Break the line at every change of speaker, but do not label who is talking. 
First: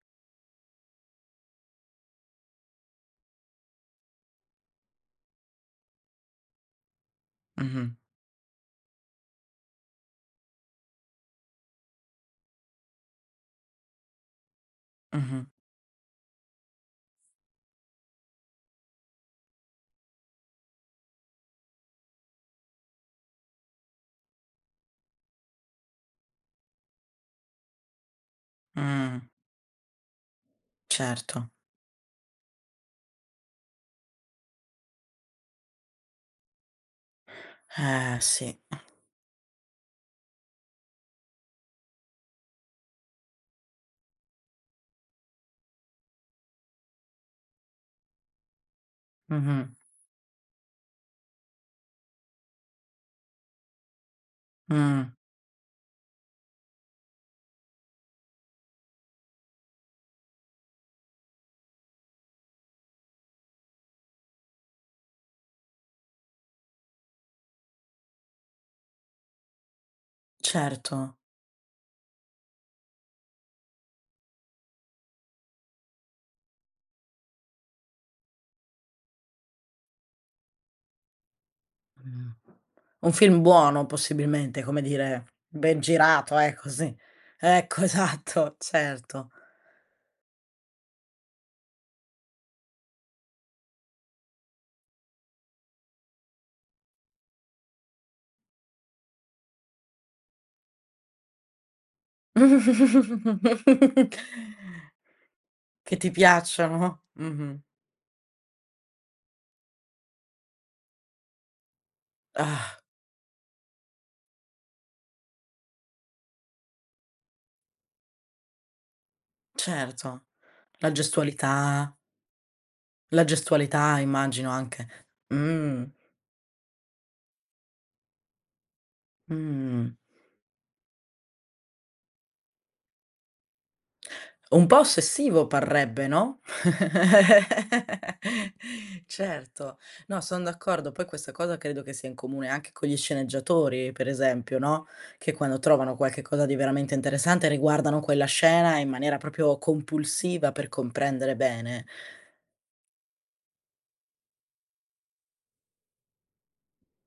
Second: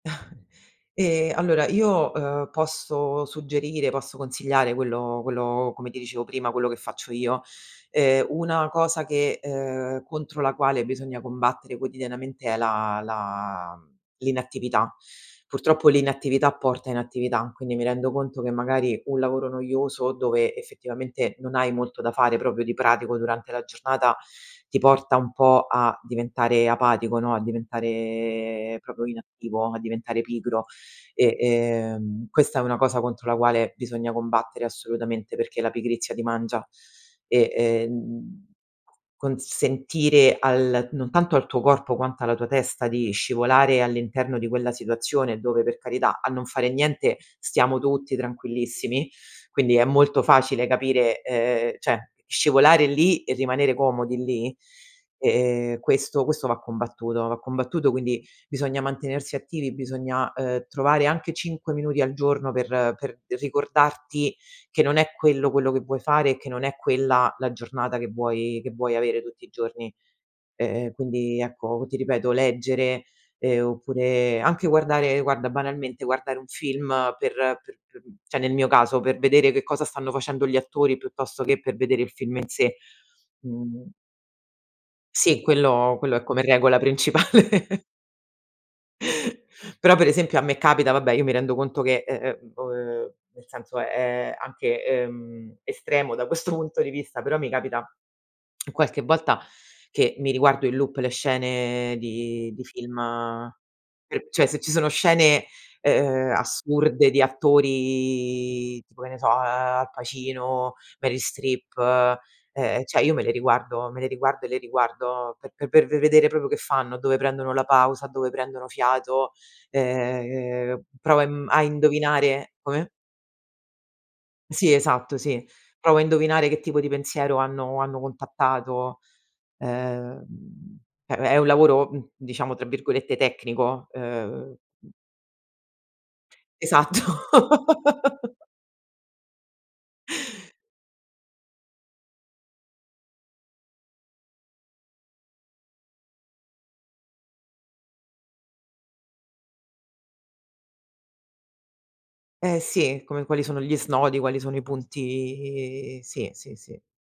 Ehm, allora io, ehm, posso suggerire, posso consigliare quello quello, come ti dicevo prima, quello che faccio io.
Mh-mh.
Ehm, una cosa che, ehm, contro la quale bisogna combattere quotidianamente è la la mhmm, l'inattività.
Mh-mh.
Purtroppo l'inattività porta inattività, quindi mi rendo conto che magari un lavoro noioso, dove effettivamente non hai molto da fare proprio di pratico durante la giornata, ti porta un po' a diventare apatico, no, a diventare proprio
Mh.
inattivo, a diventare pigro. E,
Certo.
ehm, questa è una cosa contro la quale bisogna combattere assolutamente, perché la pigrizia ti mangia e,
Eh
ehm,
sì.
consentire al non tanto al tuo corpo, quanto alla tua testa, di scivolare all'interno di quella situazione dove per carità, a non fare niente stiamo tutti tranquillissimi,
Mh-mh.
quindi è molto facile capire, ehm, cioè, scivolare lì e rimanere comodi lì.
Mh.
E, ehm, questo questo va combattuto, va combattuto quindi bisogna mantenersi attivi, bisogna, ehm, trovare anche 5 minuti al giorno per per ricordarti che non è quello quello che vuoi fare e che non è quella la giornata che vuoi che vuoi avere tutti i giorni. Eh
Certo.
quindi ecco, ti ripeto leggere, ehm, oppure anche guardare guarda banalmente, guardare un film per per p cioè nel mio caso per vedere che cosa stanno facendo gli attori piuttosto che per vedere il
Mh.
film in sé
Un film buono
[unintelligible]
possibilmente, come dire,
Sì,
ben
quello quello è
girato.
come
Ecco,
regola
sì.
principale.
Ecco, esatto, certo.
Però per esempio a me capita, vabbè, io mi rendo conto che, eh, ehm, uhm, nel senso è anche, ehm, estremo da questo punto di vista, però mi capita qualche volta che mi riguardo in loop le scene di di film, per cioè se ci sono scene,
Che ti
ehm,
piacciono.
assurde di
Mh-mh.
attori tipo, che ne so, ehm, Al Pacino, Meryl Streep, eh
Ah.
ehm, cioè io me le riguardo, me le riguardo e le riguardo pe per ve vedere proprio che fanno, dove prendono la pausa, dove prendono fiato,
Certo,
ehm,
la
provo a imm a
gestualità.
indovinare come?
La gestualità immagino
Sì,
anche.
esatto, sì.
Mh.
Provo a indovinare che tipo di pensiero hanno hanno contattato.
Mh.
Ehm, è è un lavoro, mhmm, diciamo, tra virgolette "tecnico", ehm
Un po' ossessivo parrebbe, no.
Esatto.
Certo. No, son d'accordo. Poi questa cosa credo che sia in comune anche con gli sceneggiatori, per esempio, no, che quando trovano qualche cosa di veramente interessante riguardano quella scena in maniera proprio compulsiva, per comprendere bene.
Eh sì, come quali sono gli snodi, quali sono i punti sì, sì, sì.